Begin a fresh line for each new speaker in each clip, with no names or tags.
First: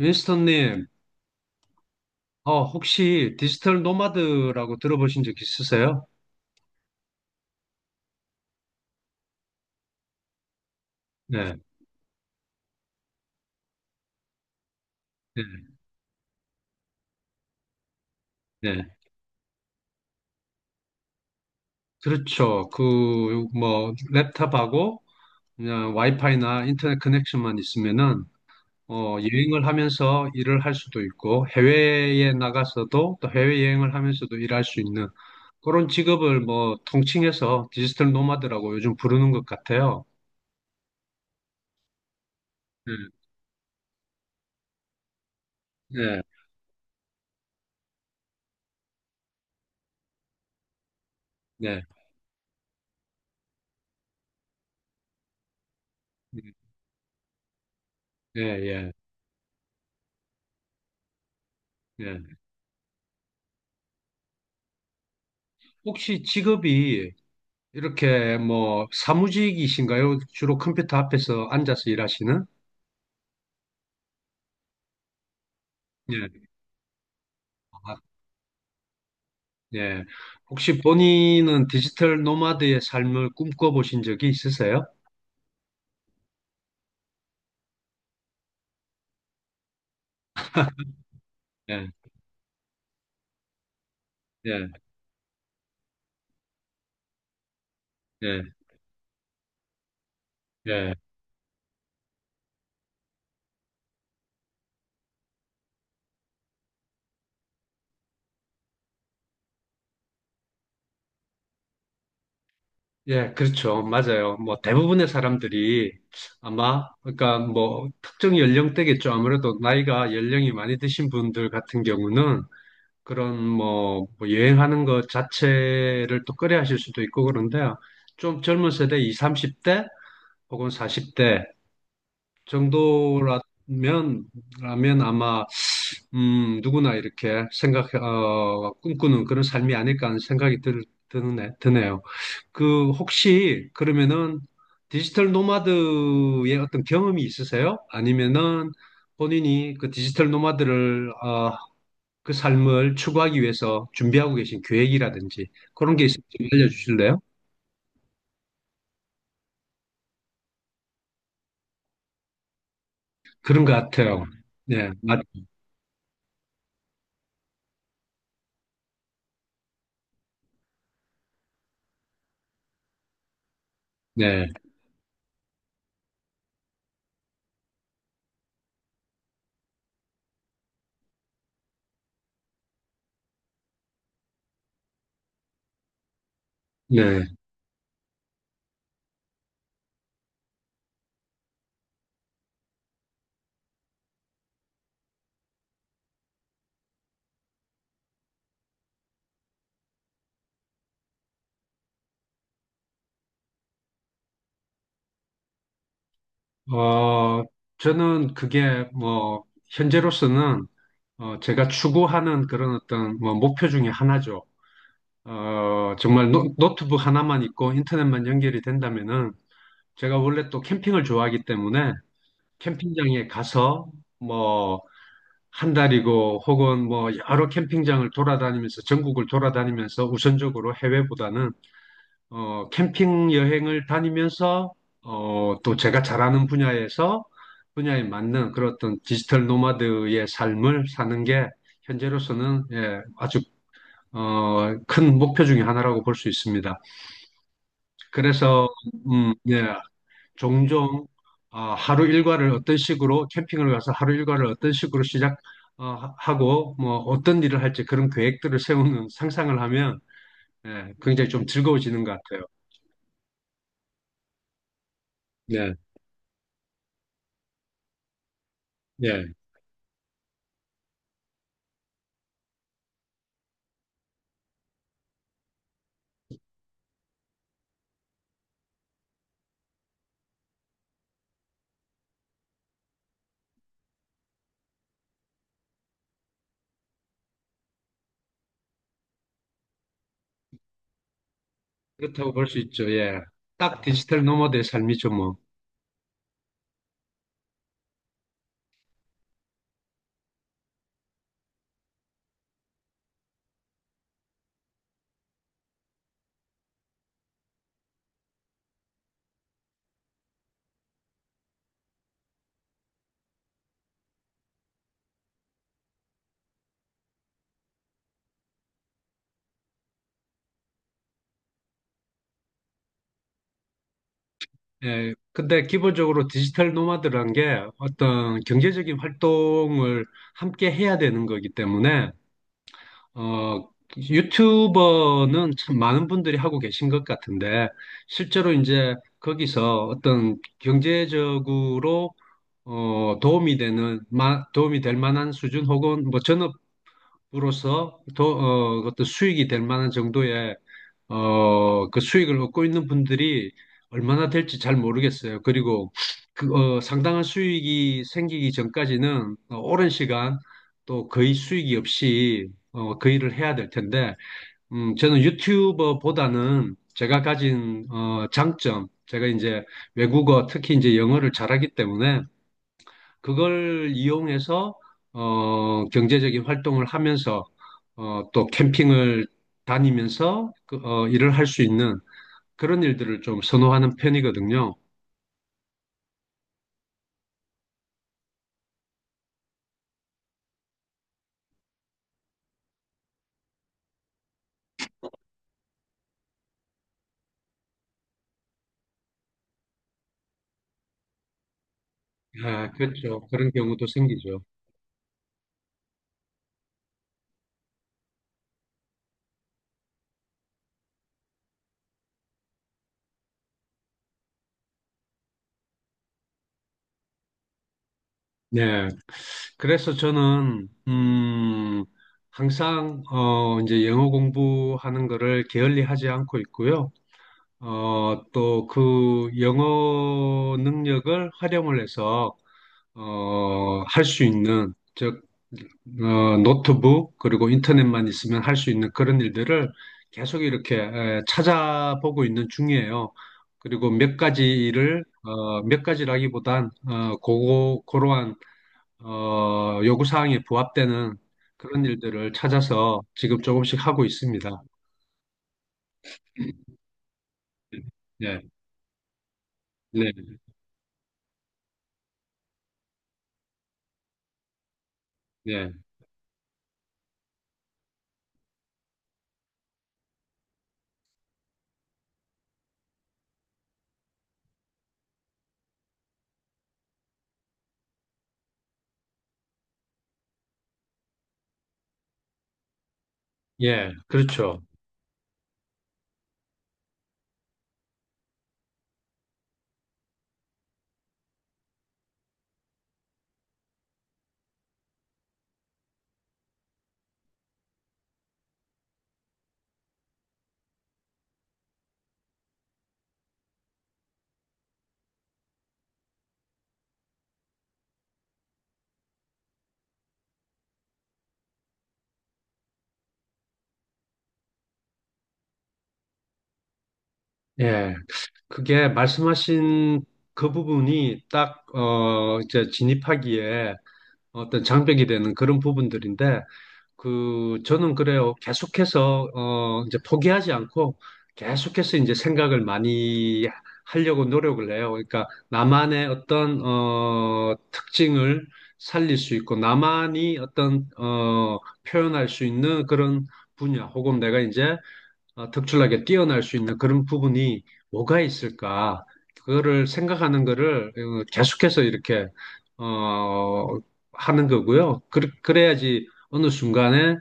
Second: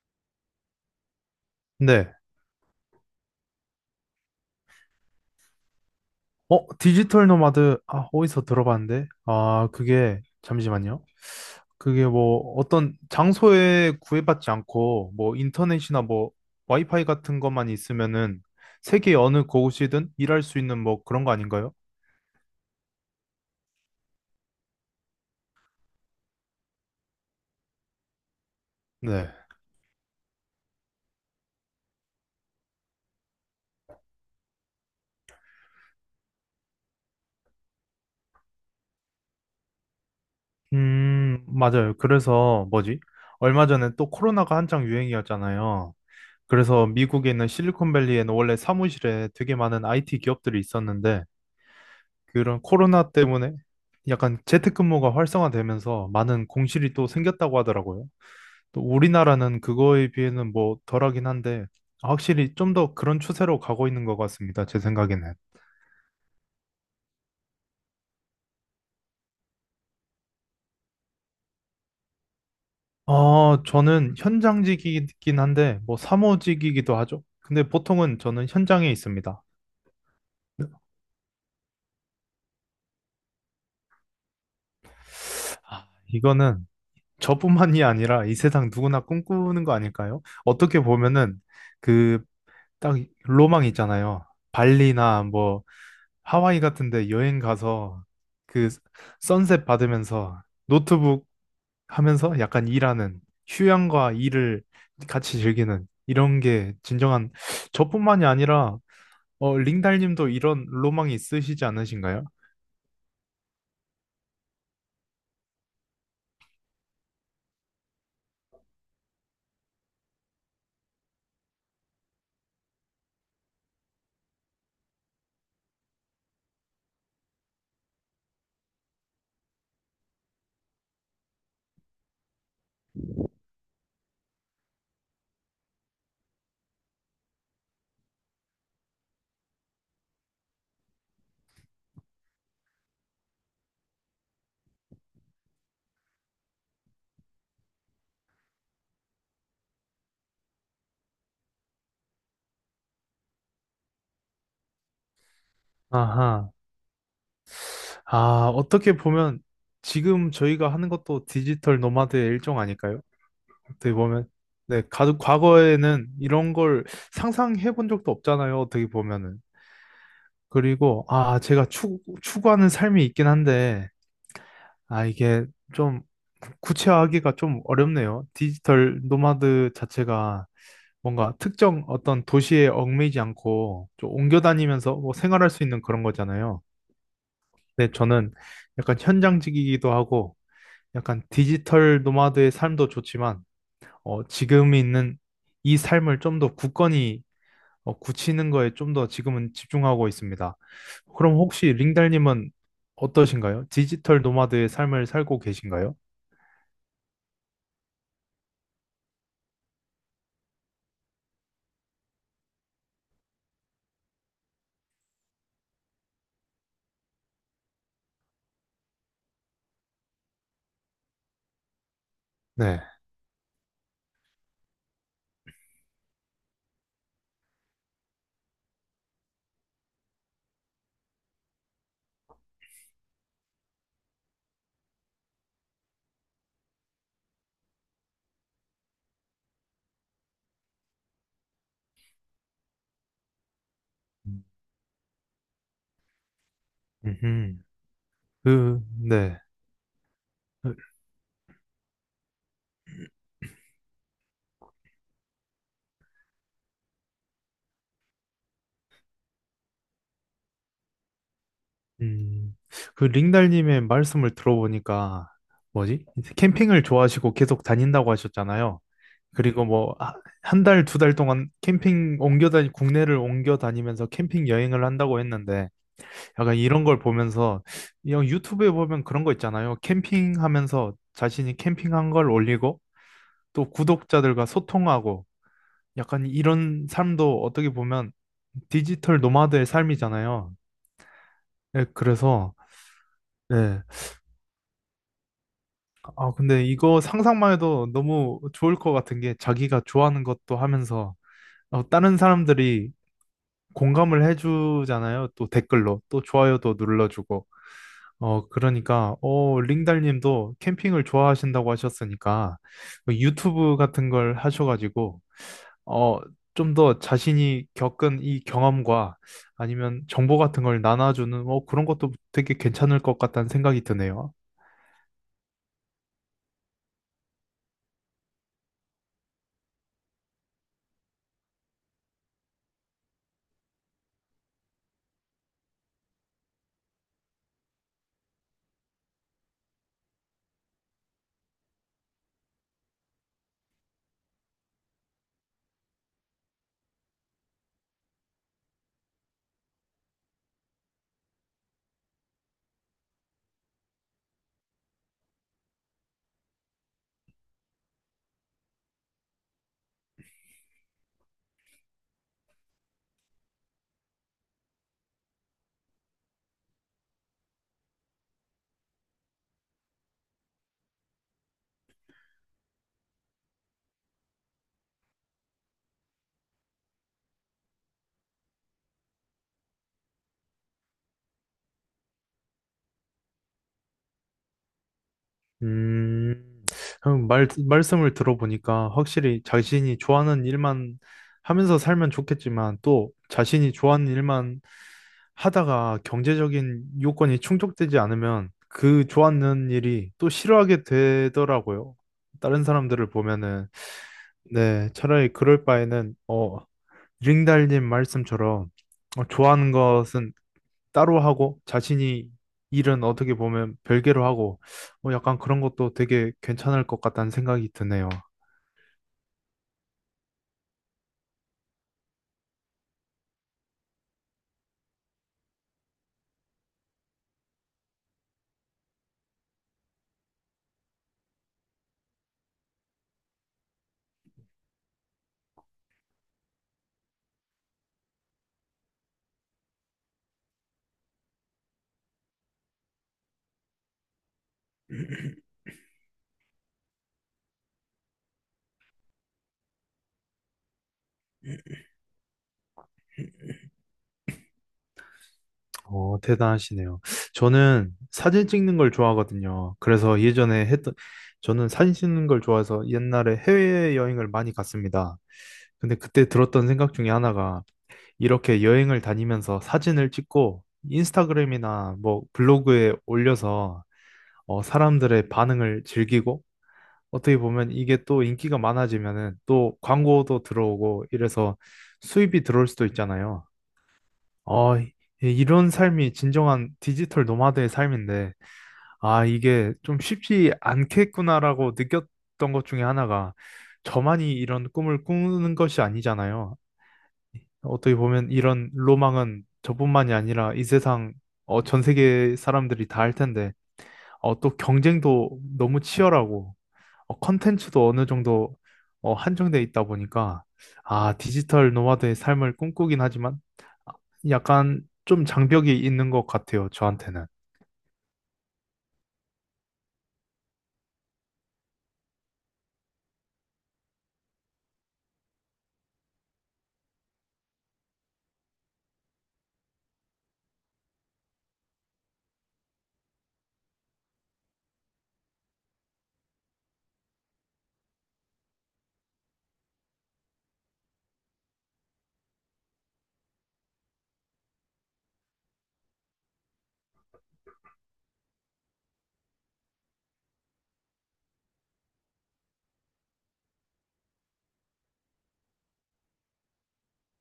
윈스턴님,
네.
혹시 디지털 노마드라고 들어보신 적 있으세요?
디지털 노마드, 아, 어디서 들어봤는데? 아, 그게, 잠시만요.
네,
그게 뭐, 어떤 장소에 구애받지 않고, 뭐,
네,
인터넷이나 뭐, 와이파이 같은 것만 있으면은,
네.
세계 어느 곳이든 일할 수 있는 뭐, 그런 거 아닌가요?
그렇죠. 뭐, 랩탑하고 그냥 와이파이나 인터넷 커넥션만 있으면은,
네.
여행을 하면서 일을 할 수도 있고, 해외에 나가서도 또 해외여행을 하면서도 일할 수 있는 그런 직업을 뭐, 통칭해서 디지털 노마드라고 요즘 부르는 것 같아요.
맞아요. 그래서,
네,
뭐지? 얼마 전에 또 코로나가 한창 유행이었잖아요.
네,
그래서 미국에 있는 실리콘밸리에는 원래 사무실에 되게 많은 IT 기업들이 있었는데,
네,
그런 코로나 때문에 약간 재택근무가 활성화되면서 많은
음,
공실이 또 생겼다고 하더라고요.
네,
또
예,
우리나라는 그거에 비해는 뭐 덜하긴 한데
예. 예.
확실히 좀 더 그런 추세로 가고 있는 것 같습니다. 제 생각에는.
혹시 직업이 이렇게 뭐 사무직이신가요? 주로 컴퓨터 앞에서 앉아서 일하시는?
저는 현장직이긴 한데 뭐
예.
사무직이기도 하죠. 근데
아,
보통은 저는 현장에 있습니다.
예. 혹시 본인은 디지털 노마드의 삶을 꿈꿔보신 적이 있으세요?
아, 이거는 저뿐만이 아니라 이 세상 누구나 꿈꾸는 거 아닐까요? 어떻게 보면은
예.
그 딱 로망 있잖아요.
예.
발리나 뭐 하와이 같은데 여행 가서
예.
그 선셋 받으면서
예.
노트북 하면서 약간 일하는 휴양과 일을 같이 즐기는 이런 게 진정한 저뿐만이 아니라 링달님도 이런 로망이 있으시지 않으신가요?
예, 그렇죠. 맞아요. 뭐 대부분의 사람들이 아마 그러니까 뭐 특정 연령대겠죠. 아무래도 나이가 연령이 많이 드신 분들 같은 경우는 그런 뭐뭐 여행하는 것 자체를 또 꺼려 하실 수도 있고 그런데 좀 젊은 세대 20, 30대 혹은 40대 정도라면 라면 아마 누구나 이렇게 꿈꾸는 그런 삶이 아닐까 하는 생각이 드네요. 혹시 그러면은 디지털 노마드의 어떤 경험이 있으세요? 아니면은 본인이 디지털 노마드를 그 삶을 추구하기 위해서 준비하고 계신 계획이라든지 그런 게 있으면 좀
아하.
알려주실래요?
아, 어떻게 보면 지금 저희가 하는 것도 디지털 노마드의 일종 아닐까요?
그런 것
어떻게
같아요.
보면. 네,
네,
가,
맞,
과거에는 이런 걸 상상해 본 적도 없잖아요. 어떻게 보면은. 그리고, 아, 제가 추, 추구하는 삶이 있긴 한데,
네,
아, 이게 좀 구체화하기가 좀 어렵네요. 디지털 노마드 자체가 뭔가 특정 어떤 도시에 얽매이지 않고 좀 옮겨 다니면서 뭐 생활할 수 있는 그런 거잖아요.
네.
근데 저는 약간 현장직이기도 하고, 약간 디지털 노마드의 삶도 좋지만, 지금 있는 이 삶을 좀 더 굳건히 굳히는 거에 좀 더 지금은 집중하고 있습니다. 그럼 혹시 링달님은 어떠신가요? 디지털 노마드의 삶을 살고 계신가요?
어, 저는 그게 뭐, 현재로서는 제가 추구하는 그런 어떤 뭐 목표 중에 하나죠. 어, 정말 노, 트북 하나만 있고 인터넷만 연결이 된다면은 제가 원래 또 캠핑을 좋아하기 때문에
네.
캠핑장에 가서 뭐, 한 달이고 혹은 뭐 여러 캠핑장을 돌아다니면서 전국을 돌아다니면서 우선적으로 해외보다는 캠핑 여행을 다니면서 또 제가 잘하는 분야에 맞는 그런 어떤 디지털 노마드의 삶을 사는 게 현재로서는 예, 아주 큰 목표 중에 하나라고 볼 수 있습니다.
음흠.
그래서
그,
음,
네.
예, 종종 하루 일과를 어떤 식으로 캠핑을 가서 하루 일과를 어떤 식으로 시작 어, 하- 고 뭐 어떤 일을 할지 그런 계획들을 세우는 상상을 하면 예, 굉장히 좀 즐거워지는 것 같아요.
음, 그 링달님의 말씀을 들어보니까
네,
뭐지? 캠핑을 좋아하시고 계속 다닌다고 하셨잖아요.
예.
그리고 뭐 한 달, 두 달 동안 캠핑 옮겨 다니, 국내를 옮겨 다니면서 캠핑 여행을 한다고 했는데 약간 이런 걸 보면서 이런 유튜브에 보면 그런 거 있잖아요. 캠핑하면서 자신이 캠핑한 걸 올리고 또 구독자들과 소통하고 약간 이런 삶도 어떻게 보면 디지털 노마드의 삶이잖아요. 네,
그렇다고 볼
그래서
수 있죠. 예. 딱
네.
디지털 노마드의 삶이죠, 뭐.
아 근데 이거 상상만 해도 너무 좋을 것 같은 게 자기가 좋아하는 것도 하면서 다른 사람들이 공감을 해주잖아요. 또 댓글로 또 좋아요도 눌러주고 어, 그러니까, 어, 링달님도 캠핑을 좋아하신다고 하셨으니까, 뭐 유튜브 같은 걸 하셔가지고, 어, 좀 더 자신이 겪은 이 경험과 아니면 정보 같은 걸 나눠주는, 어, 그런 것도 되게 괜찮을 것 같다는 생각이 드네요.
예. 근데 기본적으로 디지털 노마드란 게 어떤 경제적인 활동을 함께 해야 되는 거기 때문에, 어, 유튜버는 참 많은 분들이 하고 계신 것 같은데, 실제로 이제 거기서 어떤 경제적으로 도움이 도움이 될 만한 수준 혹은 뭐 전업 로서 더, 어, 어떤 수익이 될 만한 정도의 그 수익을 얻고 있는 분들이 얼마나 될지 잘 모르겠어요. 그리고 상당한 수익이 생기기 전까지는 어, 오랜 시간 또 거의 수익이 없이 그 일을 해야 될 텐데, 저는 유튜버보다는 제가 가진 장점, 제가 이제 외국어, 특히 이제 영어를 잘하기 때문에 그걸 이용해서 경제적인 활동을 하면서 또 캠핑을 다니면서 일을 할 수 있는 그런 일들을 좀 선호하는 편이거든요.
음, 그럼 말, 말씀을 들어보니까 확실히 자신이 좋아하는 일만 하면서 살면 좋겠지만 또 자신이 좋아하는 일만 하다가 경제적인 요건이 충족되지 않으면 그 좋아하는 일이 또 싫어하게 되더라고요. 다른
아,
사람들을
그렇죠. 그런
보면은,
경우도 생기죠.
네, 차라리 그럴 바에는, 어, 링달님 말씀처럼 좋아하는 것은 따로 하고 자신이 일은 어떻게 보면 별개로 하고 뭐 약간 그런 것도 되게 괜찮을 것 같다는 생각이 드네요.
네. 그래서 저는, 항상, 이제 영어 공부하는 거를 게을리 하지 않고 있고요. 또 그 영어 능력을 활용을 해서, 할 수 있는, 노트북 그리고 인터넷만 있으면 할 수 있는 그런 일들을 계속 이렇게 찾아보고 있는 중이에요. 그리고 몇 가지라기보단 어, 고고 고러한 요구 사항에 부합되는 그런 일들을 찾아서 지금 조금씩 하고 있습니다.
대단하시네요. 저는
예, 네,
사진 찍는 걸 좋아하거든요.
네,
그래서 예전에 했던, 저는 사진 찍는 걸 좋아해서 옛날에 해외여행을 많이 갔습니다.
네,
근데 그때 들었던 생각 중에 하나가 이렇게 여행을 다니면서 사진을 찍고 인스타그램이나 뭐 블로그에 올려서 사람들의 반응을 즐기고 어떻게 보면 이게 또 인기가 많아지면은 또 광고도 들어오고 이래서 수입이 들어올 수도 있잖아요.
예, 그렇죠.
어, 이- 이런 삶이 진정한 디지털 노마드의 삶인데, 아, 이게 좀 쉽지 않겠구나라고 느꼈던 것 중에 하나가 저만이 이런 꿈을 꾸는 것이 아니잖아요. 어떻게 보면 이런 로망은 저뿐만이 아니라 이 세상, 전 세계 사람들이 다 할 텐데, 또 경쟁도 너무 치열하고, 컨텐츠도 어느 정도 한정돼 있다 보니까 아, 디지털 노마드의 삶을 꿈꾸긴 하지만 약간 좀 장벽이 있는 것 같아요, 저한테는.
예, 그게 말씀하신 그 부분이 딱, 이제 진입하기에 어떤 장벽이 되는 그런 부분들인데 그 저는 그래요. 계속해서 이제 포기하지 않고 계속해서 이제 생각을 많이 하려고 노력을 해요. 그러니까 나만의 어떤 특징을 살릴 수 있고 나만이 어떤 표현할 수 있는 그런 분야 혹은 내가 이제 특출나게 뛰어날 수 있는 그런 부분이 뭐가 있을까? 그거를 생각하는 거를 계속해서 이렇게 어, 하는 거고요. 그래야지 어느 순간에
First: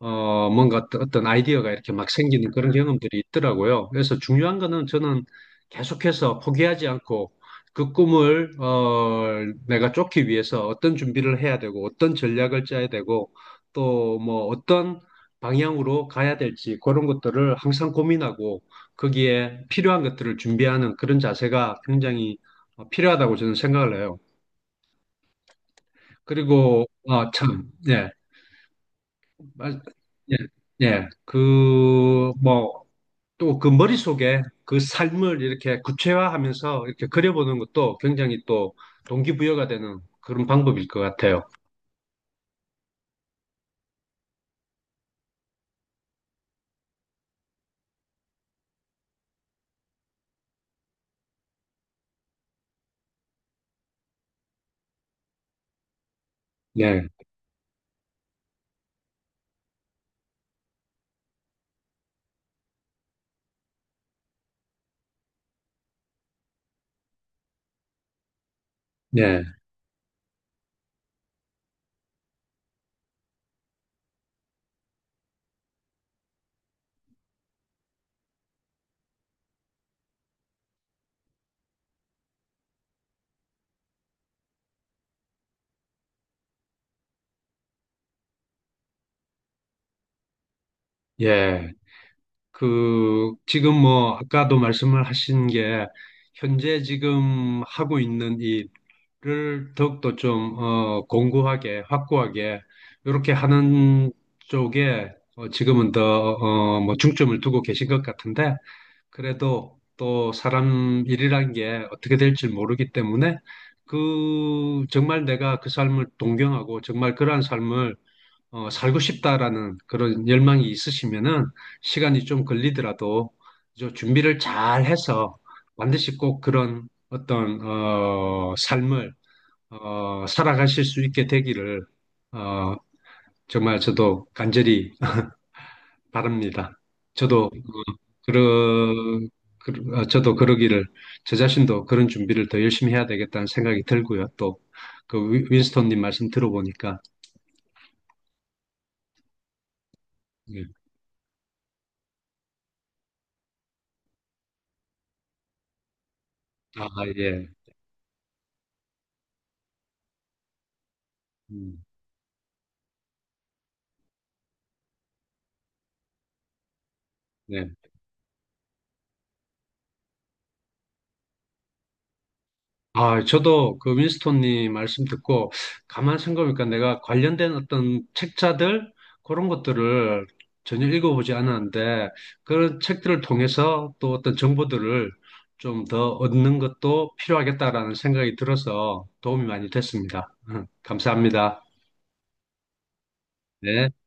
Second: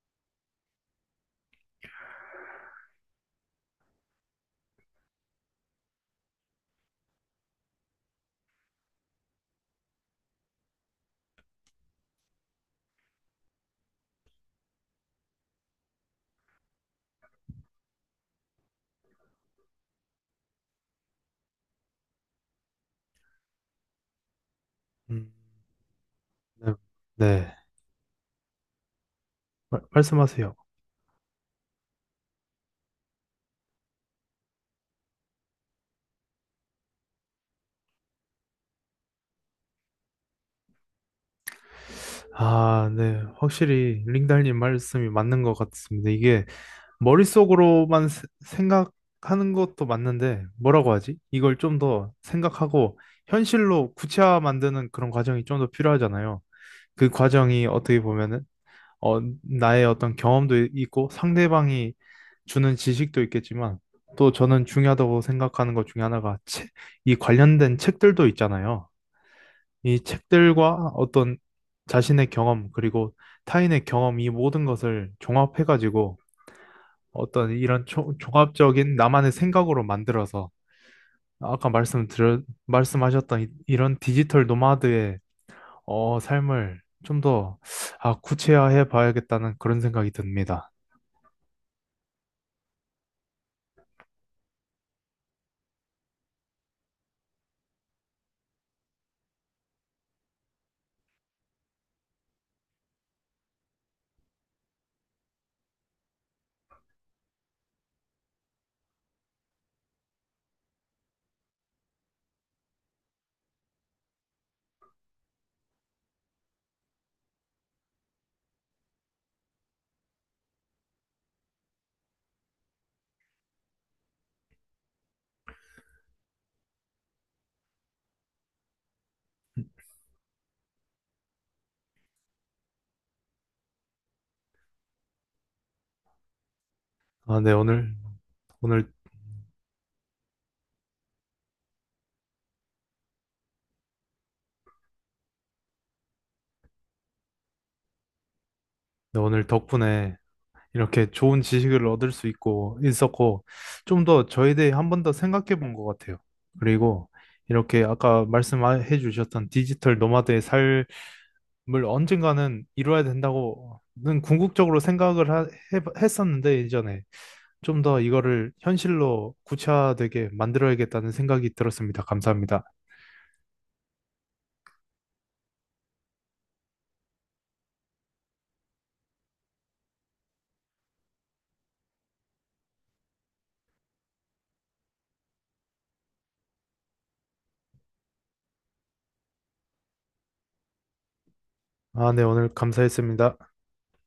뭔가 어떤 아이디어가 이렇게 막 생기는 그런 경험들이 있더라고요. 그래서 중요한 거는 저는 계속해서 포기하지 않고 그 꿈을 내가 쫓기 위해서 어떤 준비를 해야 되고 어떤 전략을 짜야 되고 또 뭐 어떤 방향으로 가야 될지 그런 것들을 항상 고민하고 거기에 필요한 것들을 준비하는 그런 자세가 굉장히 필요하다고 저는 생각을 해요.
음, 네.
그리고 아,
네.
참, 예, 말- 예,
말씀하세요.
예, 그 뭐 또 그 머릿속에 그 삶을 이렇게 구체화하면서 이렇게 그려보는 것도 굉장히 또 동기부여가 되는 그런 방법일 것 같아요.
아, 네. 확실히 링달님 말씀이 맞는 것 같습니다. 이게 머릿속으로만 생각하는 것도 맞는데 뭐라고 하지? 이걸 좀 더 생각하고 현실로 구체화 만드는 그런 과정이 좀 더 필요하잖아요.
예,
그 과정이 어떻게 보면은 나의 어떤 경험도 있고 상대방이 주는 지식도 있겠지만 또 저는 중요하다고 생각하는 것 중에 하나가 책, 이 관련된 책들도 있잖아요.
예,
이 책들과 어떤 자신의 경험 그리고 타인의 경험 이 모든 것을 종합해가지고 어떤 이런 종합적인 나만의 생각으로 만들어서 아까 말씀하셨던 이런 디지털 노마드의 삶을 좀 더 아, 구체화해 봐야겠다는 그런 생각이 듭니다.
예. 지금 뭐 아까도 말씀을 하신 게 현재 지금 하고 있는 일을 더욱더 좀 공고하게 확고하게 이렇게 하는 쪽에 지금은 더 뭐 중점을 두고 계신 것 같은데 그래도 또 사람 일이란 게 어떻게 될지 모르기 때문에 그 정말 내가 그 삶을 동경하고 정말 그러한 삶을 살고 싶다라는 그런 열망이 있으시면은 시간이 좀 걸리더라도 저 준비를 잘 해서 반드시 꼭 그런 어떤 삶을 살아가실 수 있게 되기를 어, 정말 저도 간절히 바랍니다.
아,
저도 어,
네, 오늘,
그러,
오늘,
그, 어, 저도 그러기를 저 자신도 그런 준비를 더 열심히 해야 되겠다는 생각이 들고요. 또 그 윈스톤님 말씀 들어보니까
네, 오늘 덕분에
예.
이렇게 좋은 지식을 얻을 수 있고, 있었고, 좀 더 저에 대해 한 번 더 생각해 본 것 같아요.
아
그리고
예.
이렇게 아까 말씀해 주셨던 디지털 노마드의 삶을
음,
언젠가는 이루어야 된다고는 궁극적으로 했었는데, 예전에
네.
좀 더 이거를 현실로 구체화되게 만들어야겠다는 생각이 들었습니다. 감사합니다.
아, 저도 그 윈스톤님 말씀 듣고 가만 생각해보니까 내가 관련된 어떤 책자들 그런 것들을 전혀 읽어보지 않았는데 그런 책들을 통해서 또 어떤 정보들을 좀 더 얻는 것도 필요하겠다라는 생각이 들어서 도움이 많이 됐습니다. 감사합니다.
아, 네, 오늘 감사했습니다.
네.